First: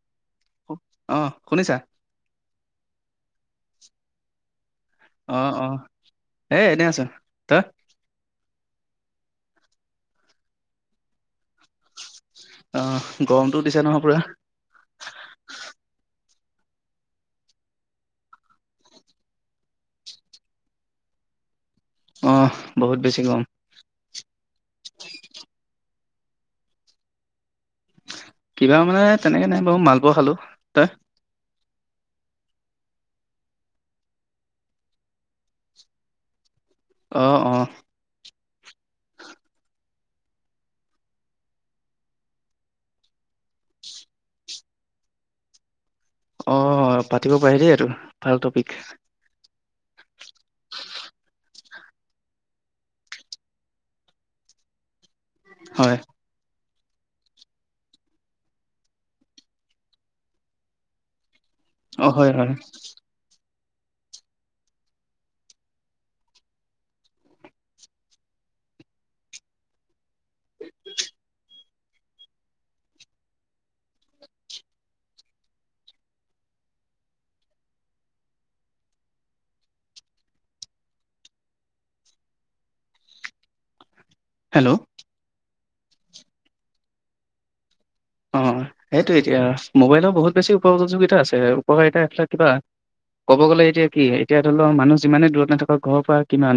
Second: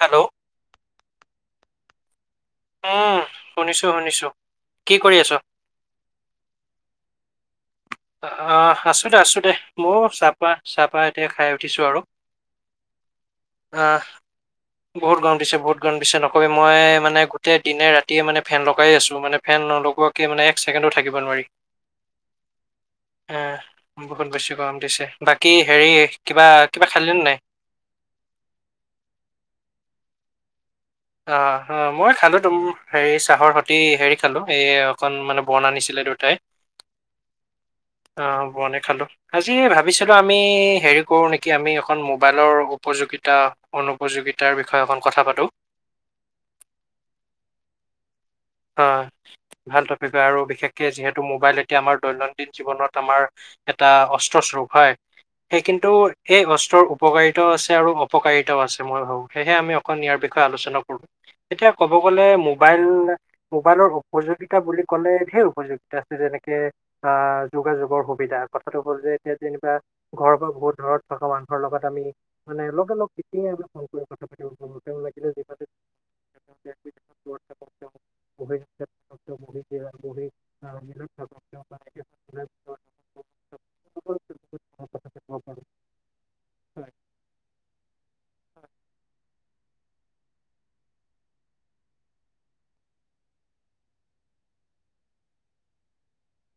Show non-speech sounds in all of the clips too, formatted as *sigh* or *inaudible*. Hello. অহ, শুনিছা? উম, শুনিছোঁ, শুনিছোঁ। অ', অ', এ এনেই আছোঁ। তই অহ আছো দে, আছো দে, ময়ো চাহপা চাহপা এতিয়া খাই উঠিছোঁ আৰু, অ গৰমটো দিছে নহয় আহ পুৰা বহুত গৰম দিছে, বহুত গৰম দিছে, নক কৈ মই মানে গোটেই দিনে-ৰাতিয়ে মানে ফেন লগায়ে আছোঁ, মানে ফেন নলগোৱাকে মানে এক ছেকেণ্ডো থাকিব নোৱাৰি। অহ বহুত বেছি গৰম। আহ বহুত বেছি গৰম দিছে, বাকী হেৰি কিবা, কিবা খালিলে নে নাই? কিবা মানে তেনেকে নাই বাৰু মালপোৱা খালো, তই? অ অ, মই খালো তুম হেৰি চাহৰ সতি হেৰি খালো, এই অকন মানে বৰ্ণ আনিছিলে দেউতাই। অহ, অ'। অ বৰ্ণে খালোঁ, আজি ভাবিছিলোঁ আমি হেৰি কৰোঁ নেকি, আমি এখন মোবাইলৰ উপযোগিতা-অনুপযোগিতাৰ বিষয়ে অকন কথা পাতোঁ। অ পাতিব পাৰি দেই এইটো। ভাল টপিক অ', ভাল টপিক হয় আৰু বিশেষকে যিহেতু মোবাইলে এতিয়া আমাৰ দৈনন্দিন জীৱনত আমাৰ এটা অস্ত্ৰ স্বৰূপ হয়। সেই কিন্তু হয় এই অচ অস্ত্ৰৰ উপকাৰিতাও আছে আৰু অপকাৰিতাও আছে মই ভাবো, সেয়েহে আমি অকন ইয়াৰ বিষয়ে আলোচনা কৰোঁ। এতিয়া ক'ব অ গ'লে হয় হয় মোবাইল মোবাইলৰ উপযোগিতা বুলি ক'লে ঢেৰ উপযোগিতা আছে, যেনেকে আহ যোগাযোগৰ সুবিধা কথাটো হ'ল যে এতিয়া যেনিবা ঘৰৰ পৰা বহুত দূৰত থকা মানুহৰ লগত আমি মানে লগে লগ এতিয়াই আমি কল কৰি কথা পাতিব পাৰোঁ, তেওঁ লাগিলে যিমানেই দূৰত থাকক তেওঁ *unintelligible* হেল্ল' কথা পাতিব হয়। অ', সেইটোয়ে এতিয়া আ। মোবাইলৰ বহুত বেছি উপযোগিতা আছে, উপকাৰিতা এফালাক কিবা, ক'ব গ'লে এতিয়া কি, এতিয়া ধৰি লোৱা মানুহ যিমানেই দূৰত নাথাকক ঘৰৰ পৰা কিমান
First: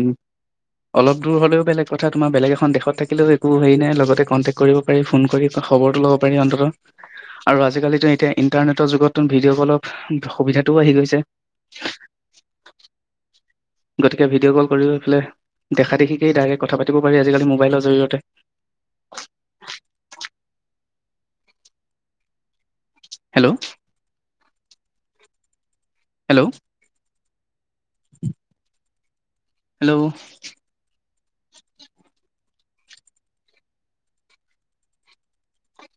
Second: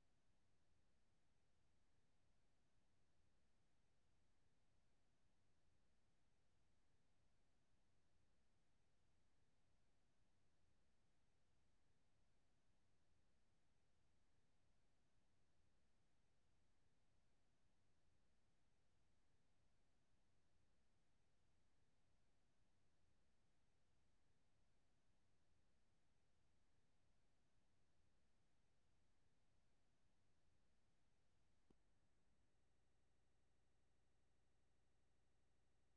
অলপ দূৰ হ'লেও বেলেগ কথা তোমাৰ বেলেগ এখন দেশত থাকিলেও একো হেৰি নাই, লগতে কণ্টেক্ট কৰিব পাৰি ফোন কৰি খবৰটো লও পাৰি অন্তত আৰু আজিকালিটো এতিয়া ইণ্টাৰনেটৰ যুগতটো ভিডিঅ' কলৰ সুবিধাটোও আহি গৈছে। গতিকে ভিডিঅ' কল কৰি ফেলে দেখা দেখিকেই ডাইৰেক্ট কথা পাতিব পাৰি আজিকালি মোবাইলৰ জৰিয়তে। Hello'- hello hello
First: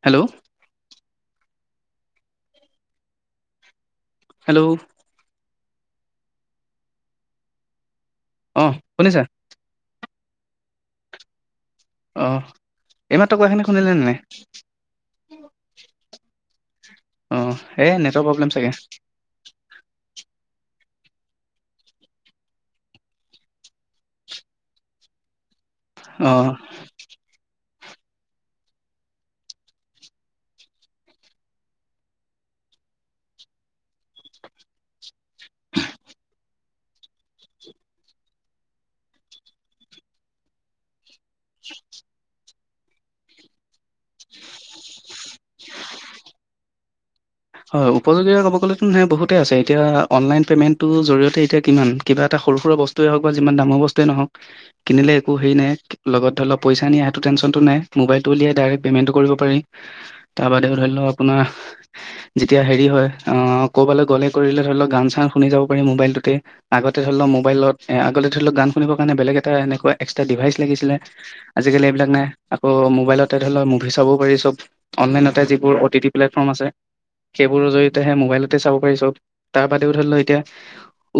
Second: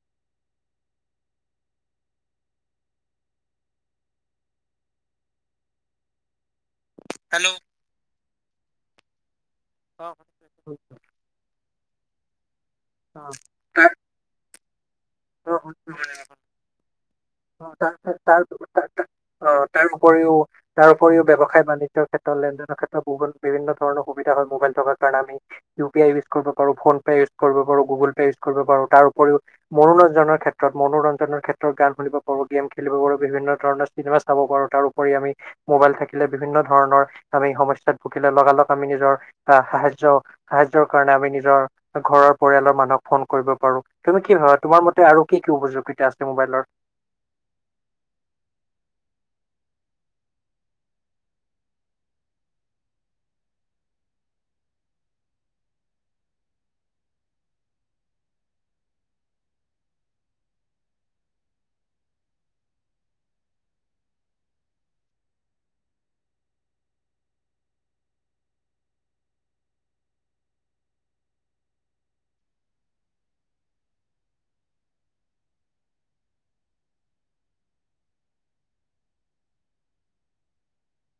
hello hello hello অহ, শুনিছা? অ'। অহ। এইমাত্ৰ কোৱাখিনি শুনিলেনে নাই? অ' অ এই তাৰ নেটৰ তাৰ প্ৰব্লেম অ' চাগে তাৰ উপৰিও তাৰ উপৰিও ব্যৱসায় বাণিজ্যৰ ক্ষেত্ৰত লেনদেনৰ ক্ষেত্ৰতো বিভিন্ন ধৰণৰ সুবিধা হয় মোবাইল থকাৰ কাৰণে। আমি ইউ পি আই ইউজ অ কৰিব পাৰো ফোন পে' ইউজ কৰিব পাৰো গুগ'ল পে' ইউজ কৰিব পাৰো। তাৰ উপৰিও মনোৰঞ্জনৰ ক্ষেত্ৰত মনোৰঞ্জনৰ ক্ষেত্ৰত গান শুনিব পাৰোঁ গেম খেলিব পাৰোঁ বিভিন্ন ধণৰ চিনেমা চাব পাৰোঁ তাৰো উপৰি আমি। মোবাইল থাকিলে। বিভিন্ন ধৰণৰ আমি সমস্াত ভুকিল লে লগালগ আমি নিজৰ আহ সাহায্য সাহায্যৰ কাৰণে আমি নিজৰ ঘৰৰ পৰিয়ালৰ মানুহক ফোন কৰিব পাৰো। তুমি কি ভাবা? তোমাৰ মতে আৰু কি কি উপযোগিতা আছে মোবাইলৰ? হয় উপযোগী ক'ব গ'লেতো নহয় বহুতেই আছে, এতিয়া অ'নলাইন পে'মেণ্টটোৰ জৰিয়তে এতিয়া কিমান কিবা এটা সৰু সুৰা বস্তুৱেই হওঁক বা যিমান দামৰ বস্তুৱেই নহওঁক কিনিলে একো হেৰি নাই লগত ধৰি লওঁক পইচা নিয়া সেইটো টেনচনটো নাই মোবাইলটো উলিয়াই ডাইৰেক্ট পে'মেণ্টটো কৰিব পাৰি। তাৰ বাদেও ধৰি লওঁক আপোনাৰ যেতিয়া হেৰি হয় ক'ৰবালৈ গ'লে কৰিলে ধৰি লওক গান চান শুনি যাব পাৰি মোবাইলটোতে আগতে ধৰি লওক মোবাইলত আগতে ধৰি লওক গান শুনৰ কাৰণে বেলেগ এটা এনেকুৱা এক্সট্ৰা ডিভাইচ লাগিছিলে আজিকালি এইবিলাক নাই আকৌ মোবাইলতে ধৰি লওক মুভি চাবও পাৰি চব অনলাইনতে যিবোৰ অ' টি টি প্লেটফৰ্ম আছে। সেইবোৰৰ জৰিয়তেহে মোবাইলতে চাব পাৰি চব তাৰ বাদেও ধৰি ল এতিয়া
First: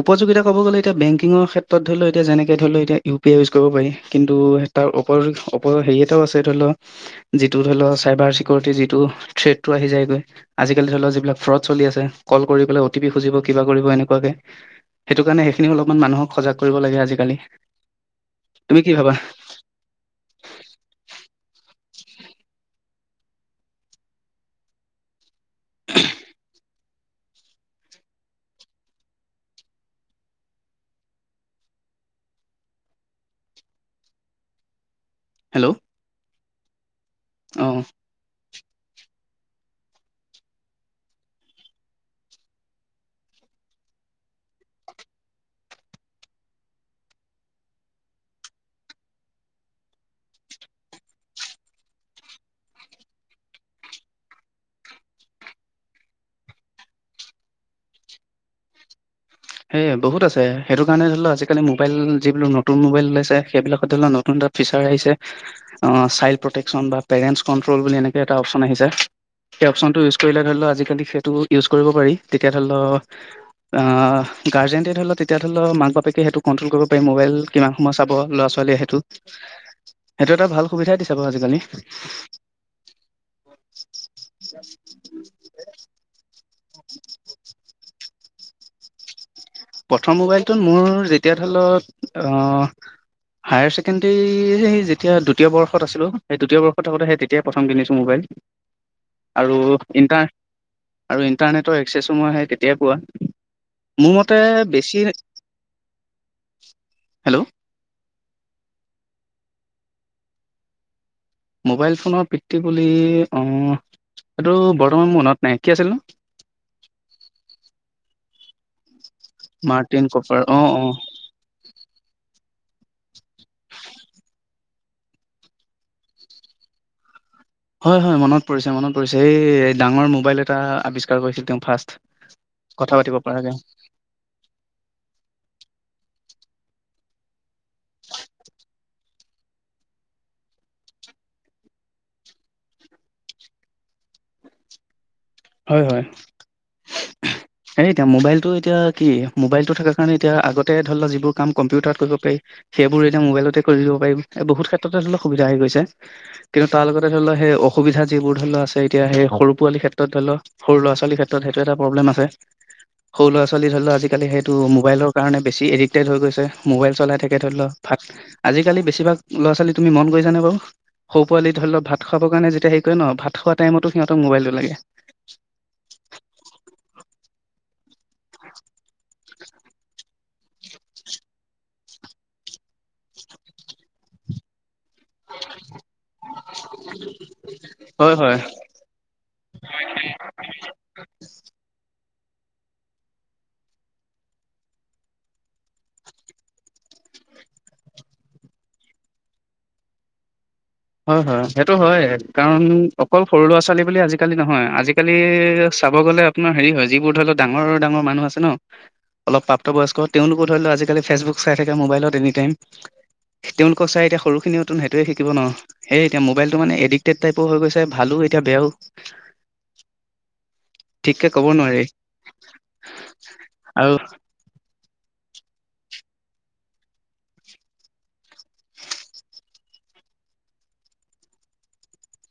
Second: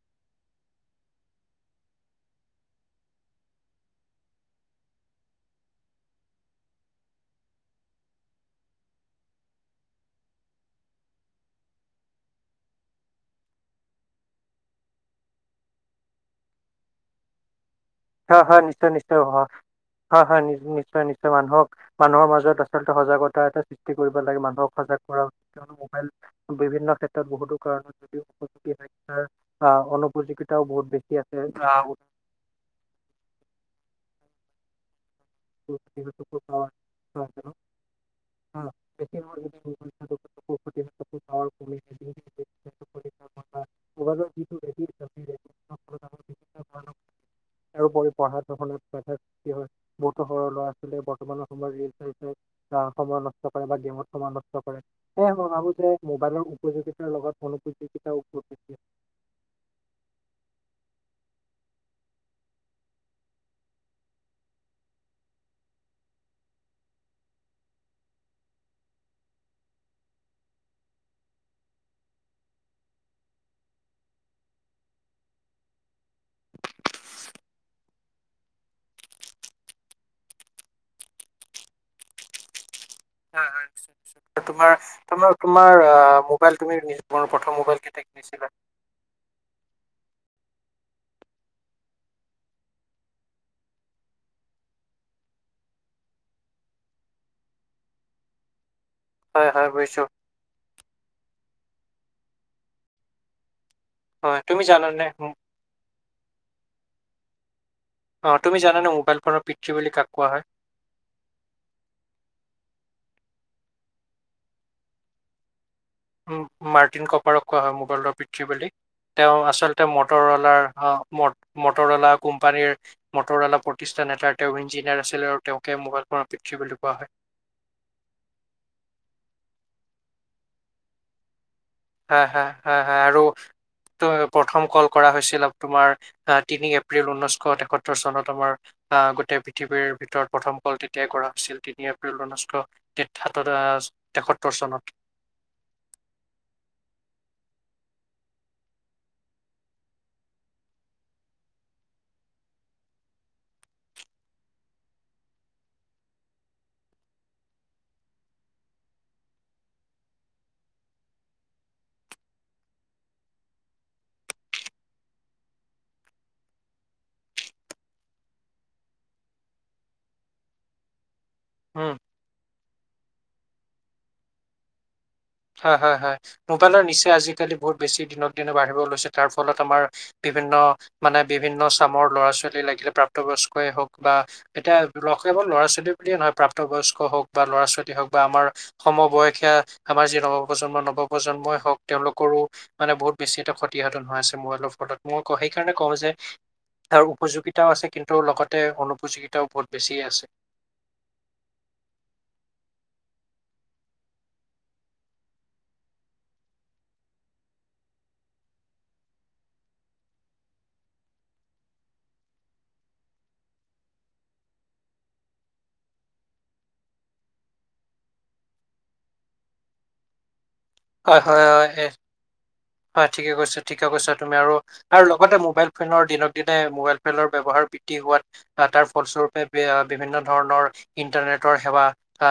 উপযোগিতা ক'ব গলে এতিয়া বেংকিঙৰ ক্ষেত্ৰত ধৰি ল এতিয়া যেনেকে ধৰি ল এতিয়া ইউ পি আই ইউজ কৰিব পাৰি কিন্তু তাৰ হেৰি এটাও আছে ধৰি লও যিটো ধৰি লও চাইবাৰ চিকিউৰিটি যিটো থ্ৰডটো আহি যায়গৈ। আজিকালি ধৰি লওঁক, যিবিলাক ফ্ৰড চলি আছে কল কৰি পেলাই অ' টি পি খুজিব কিবা কৰিব এনেকুৱাকে সেইটো কাৰণে সেইখিনি অলপমান মানুহক সজাগ কৰিব লাগে আজিকালি। হা হা তুমি নিশ্চয় কি ভাবা নিশ্চয় হা নিশ্চয় নিশ্চয় মানুহক মানুহৰ মাজত আচলতে সজাগতা এটা সৃষ্টি কৰিব লাগে মানুহক সজাগ কৰা উচিত কিয়নো মোবাইল বিভিন্ন ক্ষেত্ৰত বহুতো কাৰণত যদিও উপযোগী শাৰ আহ অনুপযোগীিতাও বহুত বেছি আছে আহ। *inaudible* ক হয় *unintelligible* আহ বে পঢ়া শুনাত বাধাৰ সৃষ্টি হয় বহুতো সৰু ল'ৰা ছোৱালীয়ে বৰ্তমানৰ সময়ত ৰিল চ চাই আহ সময় নষ্ট কৰে বা গেমত সময় নষ্ট কৰে সেয়ে মই ভাবো যে মোবাইলৰ উপযোগিতাৰ লগত মোপযোগিতাৰ উপযোগী। সেয় বহুত আছে সেইটো কাৰণে ধৰি লওক আজিকালি মোবাইল যিবিলোৰ নতুন মোবাইল ওলাইছে সেইবিলাকত ধৰি লওক নতুন এটা ফিচাৰ আহিছে চাইল্ড প্ৰটেকশচন বা পেৰেণ্টছ কণ্ট্ৰল বুলি এনেকৈ এটা অপশচন আহিছে সেই অপশচনটো ইউজ কৰিলে ধৰি লও আজিকালি সেইটো ইউজ কৰিব পাৰি তেতিয়া ধৰি লওক গাৰ্জেনটে ধৰি লক তেতিয়া ধৰি লও মাক বাপেকে সেইটো কণ্ট্ৰল কৰিব পাৰি ম'বাইল কিমান সময় চাব ল'ৰা ছোৱালীয়ে সেইটো সেইটো এটা ভাল সুবিধাই দি চাব আজিকালি। হয় নিশ্চয় নিশ্চয় তোমাৰ তোমাৰ তোমাৰ অ' মোবাইল তুমি প্ৰথম মোবাইল- টেক দিছিলা? প্ৰথম মোবাইলটোত মোৰ যেতিয়া ধৰি লওঁক হায়াৰ ছেকেণ্ডেৰী যেতিয়া দ্বিতীয় বৰ্ষত আছিলোঁ, সেই দ্বিতীয় বৰ্ষত থাকতে সেই তেতিয়াই প্ৰথম কিনিছোঁ মোবাইল। হয় আৰু হয় বুজিছো ইণ্টাৰ আৰু ইণ্টাৰনেট ই আহে কেতিয়াই পোৱা। মোৰ মতে হয় তুমি জানা বেছি নাই হেল্ল'। অ', তুমি জানানে মোবাইল ফোনৰ পিতৃ বুলি কাক কোৱা হয়? মোবাইল ফোনৰ পিতৃ বুলি অ', সেইটো বৰ্তমান মনত নাই। কি আছিল নো উম, মাৰ্টিন কপাৰক কোৱা হয় মোবাইলৰ পিতৃ বুলি। তেওঁ আচলতে মাৰ্টিন কপাৰ অ মটৰৱালাৰ অ ম মটৰৱালা। কোম্পানীৰ মটৰৱালা প্ৰতিষ্ঠান এটাৰ তেওঁ ইঞ্জিনিয়াৰ আছিল আৰু তেওঁকে মোবাইল ফোনৰ পিতৃ বুলি কোৱা হয়। হয় হয় মনত পৰিছে মনত পৰিছে এই ডাঙৰ মোবাইল এটা আৱিষ্কাৰ কৰিছিল তেওঁ। ফাৰ্ষ্ট হ হ কথা পাতিব আৰু পৰাকে প্ৰথম কল কৰা হৈছিল তোমাৰ। আহ তিনি এপ্ৰিল ঊনৈছশ তেসত্তৰ চনত আমাৰ আহ গোটেই পৃথিৱীৰ ভিতৰত প্ৰথম কল তেতিয়াই কৰা হৈছিল তিনি এপ্ৰিল ঊনৈছশ তেসাত্তৰ আহ তেসত্তৰ চনত। হয় হয়। এই এতিয়া মোবাইলটো এতিয়া কি মোবাইলটো থকাৰ কাৰণে এতিয়া আগতে ধৰি লওক যিবোৰ কাম কম্পিউটাৰত কৰিব পাৰি সেইবোৰ এতিয়া মোবাইলতে কৰি দিব পাৰি বহুত ক্ষেত্ৰতে ধৰি লও সুবিধা হৈ গৈছে, কিন্তু তাৰ লগতে ধৰি লও সেই অসুবিধা যিবোৰ ধৰি লও আছে এতিয়া সেই সৰু পোৱালি ক্ষেত্ৰত এতিয়া ধৰি লও সৰু ল'ৰা ছোৱালীৰ ক্ষেত্ৰত সেইটো এটা প্ৰবলেম আছে। সৰু ল'ৰা ছোৱালী ধৰি লও আজিকালি সেইটো মোবাইলৰ কাৰণে বেছি এডিক্টেড হৈ গৈছে। মোবাইল চলাই থাকে ধৰি লও ভাত আজিকালি বেছিভাগ ল'ৰা ছোৱালী তুমি মন কৰিছেনে বাৰু? সৰু পোৱালি ধৰি লওক উম ভাত খাব কাৰণে যেতিয়া সেই ন ভাত খোৱা টাইমতো সিহতৰ মবাইলটো লাগে। হয় হয় হয় মোবাইলৰ নিচা আজিকালি বহুত বেছি দিনক দিনে বাঢ়িব লৈছে, তাৰ ফলত আমাৰ বিভিন্ন মানে বিভিন্ন চামৰ ল'ৰা ছোৱালী লাগিলে প্ৰাপ্তবয়স্কই হওক বা এতিয়া কেৱল ল'ৰা ছোৱালী বুলিয়ে নহয় প্ৰাপ্ত বয়স্ক হওক বা ল'ৰা ছোৱালী হওক হয় বা হয় আমাৰ সমবয়সীয়া আমাৰ যি প্ৰজন্ম নৱ প্ৰজন্মই হক তেওঁলোকৰো মানে বহুত বেছি এটা ক্ষতিসাধন হৈ আছে মই অলপ ফলত মই সেইকাৰণে কওঁ, যে তাৰ উপযোগিতাও আছে কিন্তু লগতে অনুপযোগীতাও বহুত বেছি য়ে আছে। হয় হয় সেইটো হয় কাৰণ অকল সৰু ল'ৰা ছোৱালী বুলি আজিকালি নহয়, আজিকালি চাব গ'লে আপোনাৰ হেৰি হয় যিবোৰ ধৰি লওক ডাঙৰ ডাঙৰ মানুহ আছে ন অলপ প্ৰাপ্তবয়স্ক তেওঁলোকো ধৰি লওক আজিকালি ফেচবুক চাই থাকে, মোবাইলত এনিটাইম তেওঁলোকক চাই এতিয়া সৰুখিনিয় ত সেইটোৱে শিকিব ন। সেইয়ে এতিয়া মোবাইলটো মানে এডিক্টেড টাইপ হৈ গৈছে ভালো এতিয়া বেয়াও। হয় সঠিকে হয় কব হয় নোৱাৰি। এ হয় ঠিকে কৈছা ঠিকে আৰু কৈছা তুমি আৰু আৰু লগতে মোবাইল ফোনৰ দিনক দিনে মোবাইল ফোনৰ ব্যবহাৰ বৃদ্ধি হোৱাত তাৰ ফলস্বৰূপে বিভিন্ন ধৰণৰ ইন্টাৰনেটৰ সেৱা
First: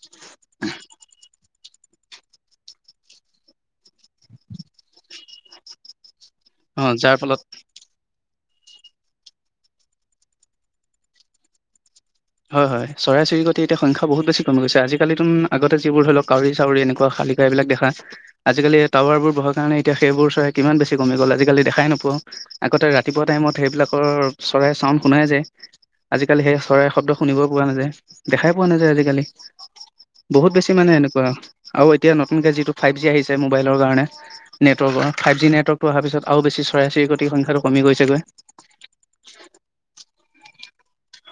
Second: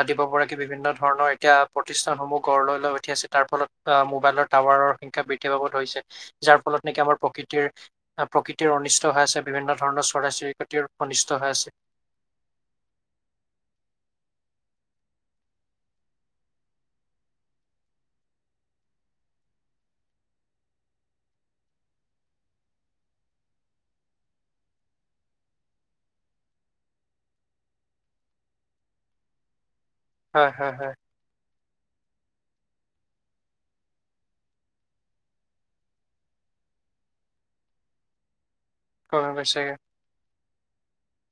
দিব পৰাকে বিভিন্ন ধৰণৰ এতিয়া প্ৰতিষ্ঠানসমূহ গঢ় লৈ লৈ উঠি আছে তাৰ ফলত মোবাইলৰ টাৱাৰৰ সংখ্যা বৃদ্ধি পাব ধৰিছে। যাৰ অ ফলত নেকি যাৰ আমাৰ ফলত প্ৰকৃতিৰ প্ৰকৃতিৰ অনিষ্ট হৈ আছে বিভিন্ন ধৰণৰ চৰাই চিৰিকতিৰ অনিষ্ট হৈ আছে। হয় হয় চৰাই চিৰিকতি এতিয়া সংখ্যা বহুত বেছি কমি গৈছে, আজিকালিতো আগতে যিবোৰ ধৰি লওক কাউৰী চাউৰী এনেকুৱা শালিকা এইাবিলাক দেখা আজিকালি টাৱাৰবোৰ বহাৰ কাৰণে এতিয়া সেইবোৰ চৰাই কিমান বেছি কমি গ'ল আজিকালি দেখাই নাপাওঁ আগতে ৰাতিপুৱা টাইমত সেইবিলাকৰ চৰাই চাউণ্ড শুনাই যায়। আজিকালি সেই চৰাই শব্দ শুনিব পোৱা নাযায় দেখাই পোৱা নাযায় আজিকালি। হয় বহুত বেছি হয় মানে হয় এনেকুৱা। আৰু এতিয়া নতুনকে যিটো ফাইভ জি আহিছে মোবাইলৰ কাৰণে নেটৱৰ্কৰ ফাইভ জি নেটৱৰ্কটো অহাৰ পিছত আৰু বেছি চচাই চিৰি কোটিৰ সংখ্যাটো কমি গৈছেগৈ। ক পছাগে *unintelligible*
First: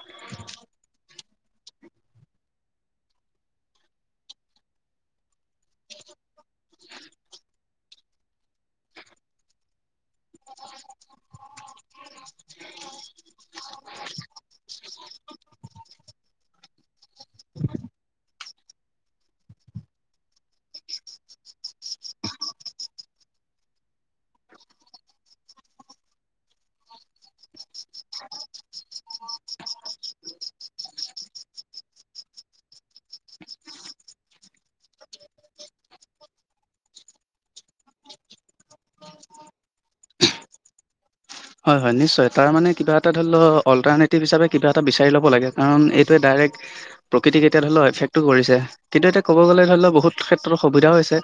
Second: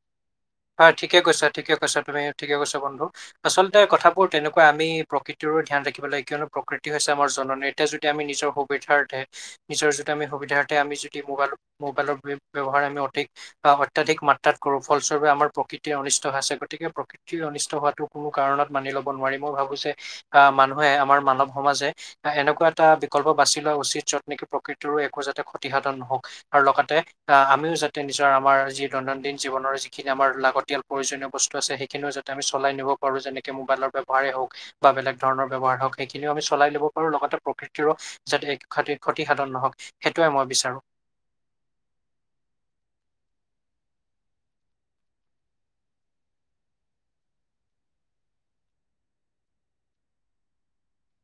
উ *inaudible* হয় ঠিকে কৈছা -ঠিকে কৈছা তুমি ঠিকে কৈছা বন্ধু আচলতে কথাবোৰ তেনেকুৱা আমি প্ৰকৃতিৰো ধ্যান ৰাখিব লাগে কিয়নো প্ৰকৃতি হৈছে আমাৰ জননী এতিয়া যদি আমি নিজৰ সুবিধাৰ্থে নিজৰ যদি আমি সুবিধাৰ্থে আমি যদি মবাইল মোবাইলৰ ব ব্যবহাৰ আমি অধিক অত্যাধিক মাত্ৰাত কৰো ফল আমাৰ প্ৰকৃতি অনিষ্ট আছে গতিকে প্ৰকৃতি অনিষ্ট হোৱাটো কোনো কাৰণত মানি লব নোৱাৰি মই ভাবো যে আহ মানুহে আমাৰ মানৱ সমাজে এনেকুৱা এটা বিকল্প বাছি লোৱা উচিত যত নেকি প্ৰকৃতিৰো একো যাতে ক্ষতিহত নহওক আৰু লগতে আহ আমিও যাতে নিজৰ আমাৰ যি দৈনন্দিন জীৱনৰ যি। যিযিনি আমাৰ লাগতিয়াল প্ৰয়োজনীয় বস্তু আছে সেইখিনিও যাতে আমি চলাই নিব পাৰো যেনেকে মোবাইলৰ ব্যৱহাৰে হওক বা বেলেগ ধৰণৰ ব্যৱহাৰ হওক সেইখিনিও আমি চলাই লব পাৰো লগতে প্ৰকৃতিৰো যাতে ক্ষতি ক্ষতিসাধন নহওক সেইটোৱে মই বিচাৰো। হয় - হয় নিশ্চয় তাৰমানানে কিবা এটা ধৰি লওক অল্টাৰনেটিভ হিচাপে কিবা এটা বিচাৰি ল'ব লাগে কাৰণ এইটোৱে ডাইৰেক্ট প্ৰকৃতিক এতিয়া ধৰি লও এফেক্টো কৰিছে কিন্তু এতিয়া ক'ব গ'লে ধৰি লও বহুত ক্ষেত্ৰতৰ সুবিধাও হৈছে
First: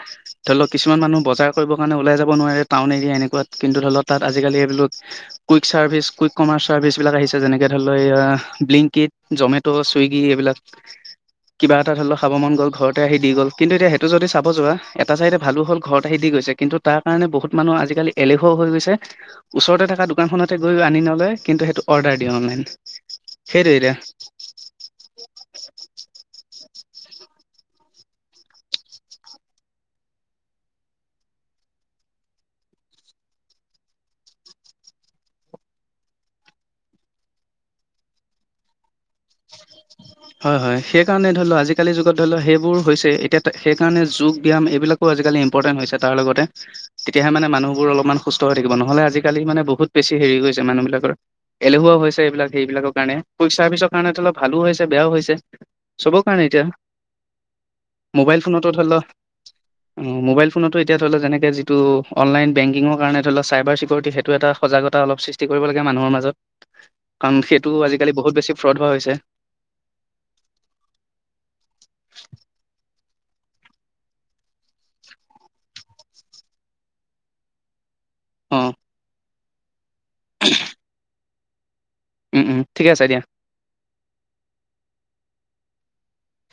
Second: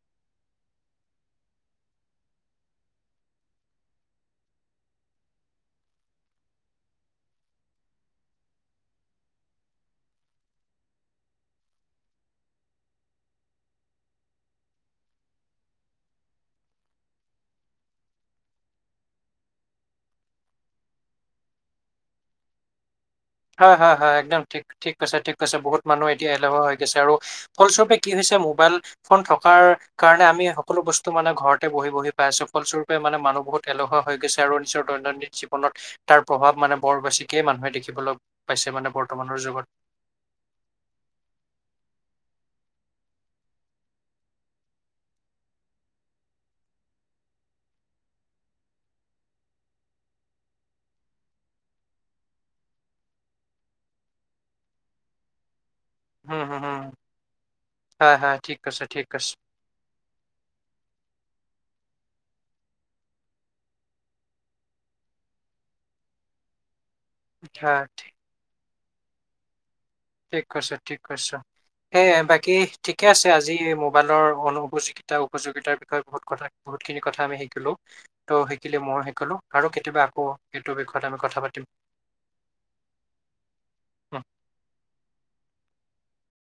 ধৰি লওক কিছুমান মানুহ বজাৰ কৰিব কাৰণে ওলাই যাব নোৱাৰে টাউন এৰিয়া এনেকুৱাত কিন্তু ধৰি লওক তাত আজিকালি এইবিলাক quick service quick commerce service বিলাক আহিছে যেনেকে ধৰি লও ব্লিংকিট জমেট' চুইগি এইবিলাক কিবা এটা ধৰি লও খাব মন গ'ল ঘৰতে আহি দি গ'ল। কিন্তু এতিয়া সেইটো যদি চাব যোৱা এটা চাইডে ভালো হ'ল ঘৰত আহি দি গৈছে কিন্তু তাৰ কাৰণে বহুত মানুহ আজিকালি এলেিহও হৈ গৈছে ওচৰতে থাক দোকানখন গৈ আনি নয় কিন্তু সেইটো অৰ্ডাৰ দিয়ে অনলাইন। সেইটোৱে হয়- এতিয়া হয়- হয় একদম ঠিক- ঠিক কৈছা- ঠিক কৈছা বহুত মানুহ এতিয়া। এলহুৱা হৈ গৈছে আৰু ফলস্বৰূপে কি হৈছে মোবাইল ফোন থকাৰ কাৰণে আমি সকলো বস্তু মানে ঘৰতে বহি - বহি পাই আছো ফলস্বৰূপে মানে মানুহ বহুত এলেহুৱা গৈছে আৰু নিজৰ দৈনন্দিন জীৱনত তাৰ প্ৰভাৱ মানে বৰ বেছিকেই মানুহে দেখিবলৈ পাইছে মানে বৰ্তমানৰ যুগত। হয় - হয় সেই কাৰণে ধৰি লও আজিকালি যুগত ধৰি লও সেইবোৰ হৈছে এতিয়া সেই কাৰণে যোগ ব্যায়াম এইবিলাকো আজিকালি ইম্পৰ্টেন্ট হৈছে তাৰ লগতে তেতিয়াহে মানে মানুহবোৰ অলপমান সুস্থ হৈ থাকিব নহ'লে আজিকালি মানে বহুত বেছি হেৰি হৈছে মানুহবিলাকৰ এলেহুৱা হৈছে এইবিলাক সেইবিলাকৰ কাৰণে পইচাৰ পিছৰ কাৰণেত অলপ। ভালো হৈছে বেয়াও হৈছে। চবৰ হুম, কাৰণে হুম, এতিয়া হুম। হয়, হয়, মোবাইল ঠিক ফোনতো কৈছা, ধৰি লও ঠিক কৈছা। অ মোবাইল ফোনতো এতিয়া ধৰি লও যেনেকে যিটো অনলাইন বেংকিঙৰ কাৰণে ধৰি লও চাইবাৰ চিকিউৰিটি সেইটো এটা সজাগতা অলপ সৃষ্টি কৰিব লাগে মানুহৰ মাজত। কাৰণ সেইটো হয়, আজিকালি ঠিক বহুত বেছি ফ্ৰড হোৱা হৈছে। ঠিক কৈছা, ঠিক কৈছা। সেয়াই বাকী ঠিকে আছে আজি মোবাইলৰ অনুযোগিতা উপযোগিতাৰ বিষয়ে বহুত কথা বহুতখিনি কথা আমি শিকিলো। তইও অ', শিকিলি, মইও শিকলো। আৰু কেতিয়াবা এইটো বিষয়ত আমি কথা পাতি *unintelligible* উম - উম, ঠিকে আছে দিয়া।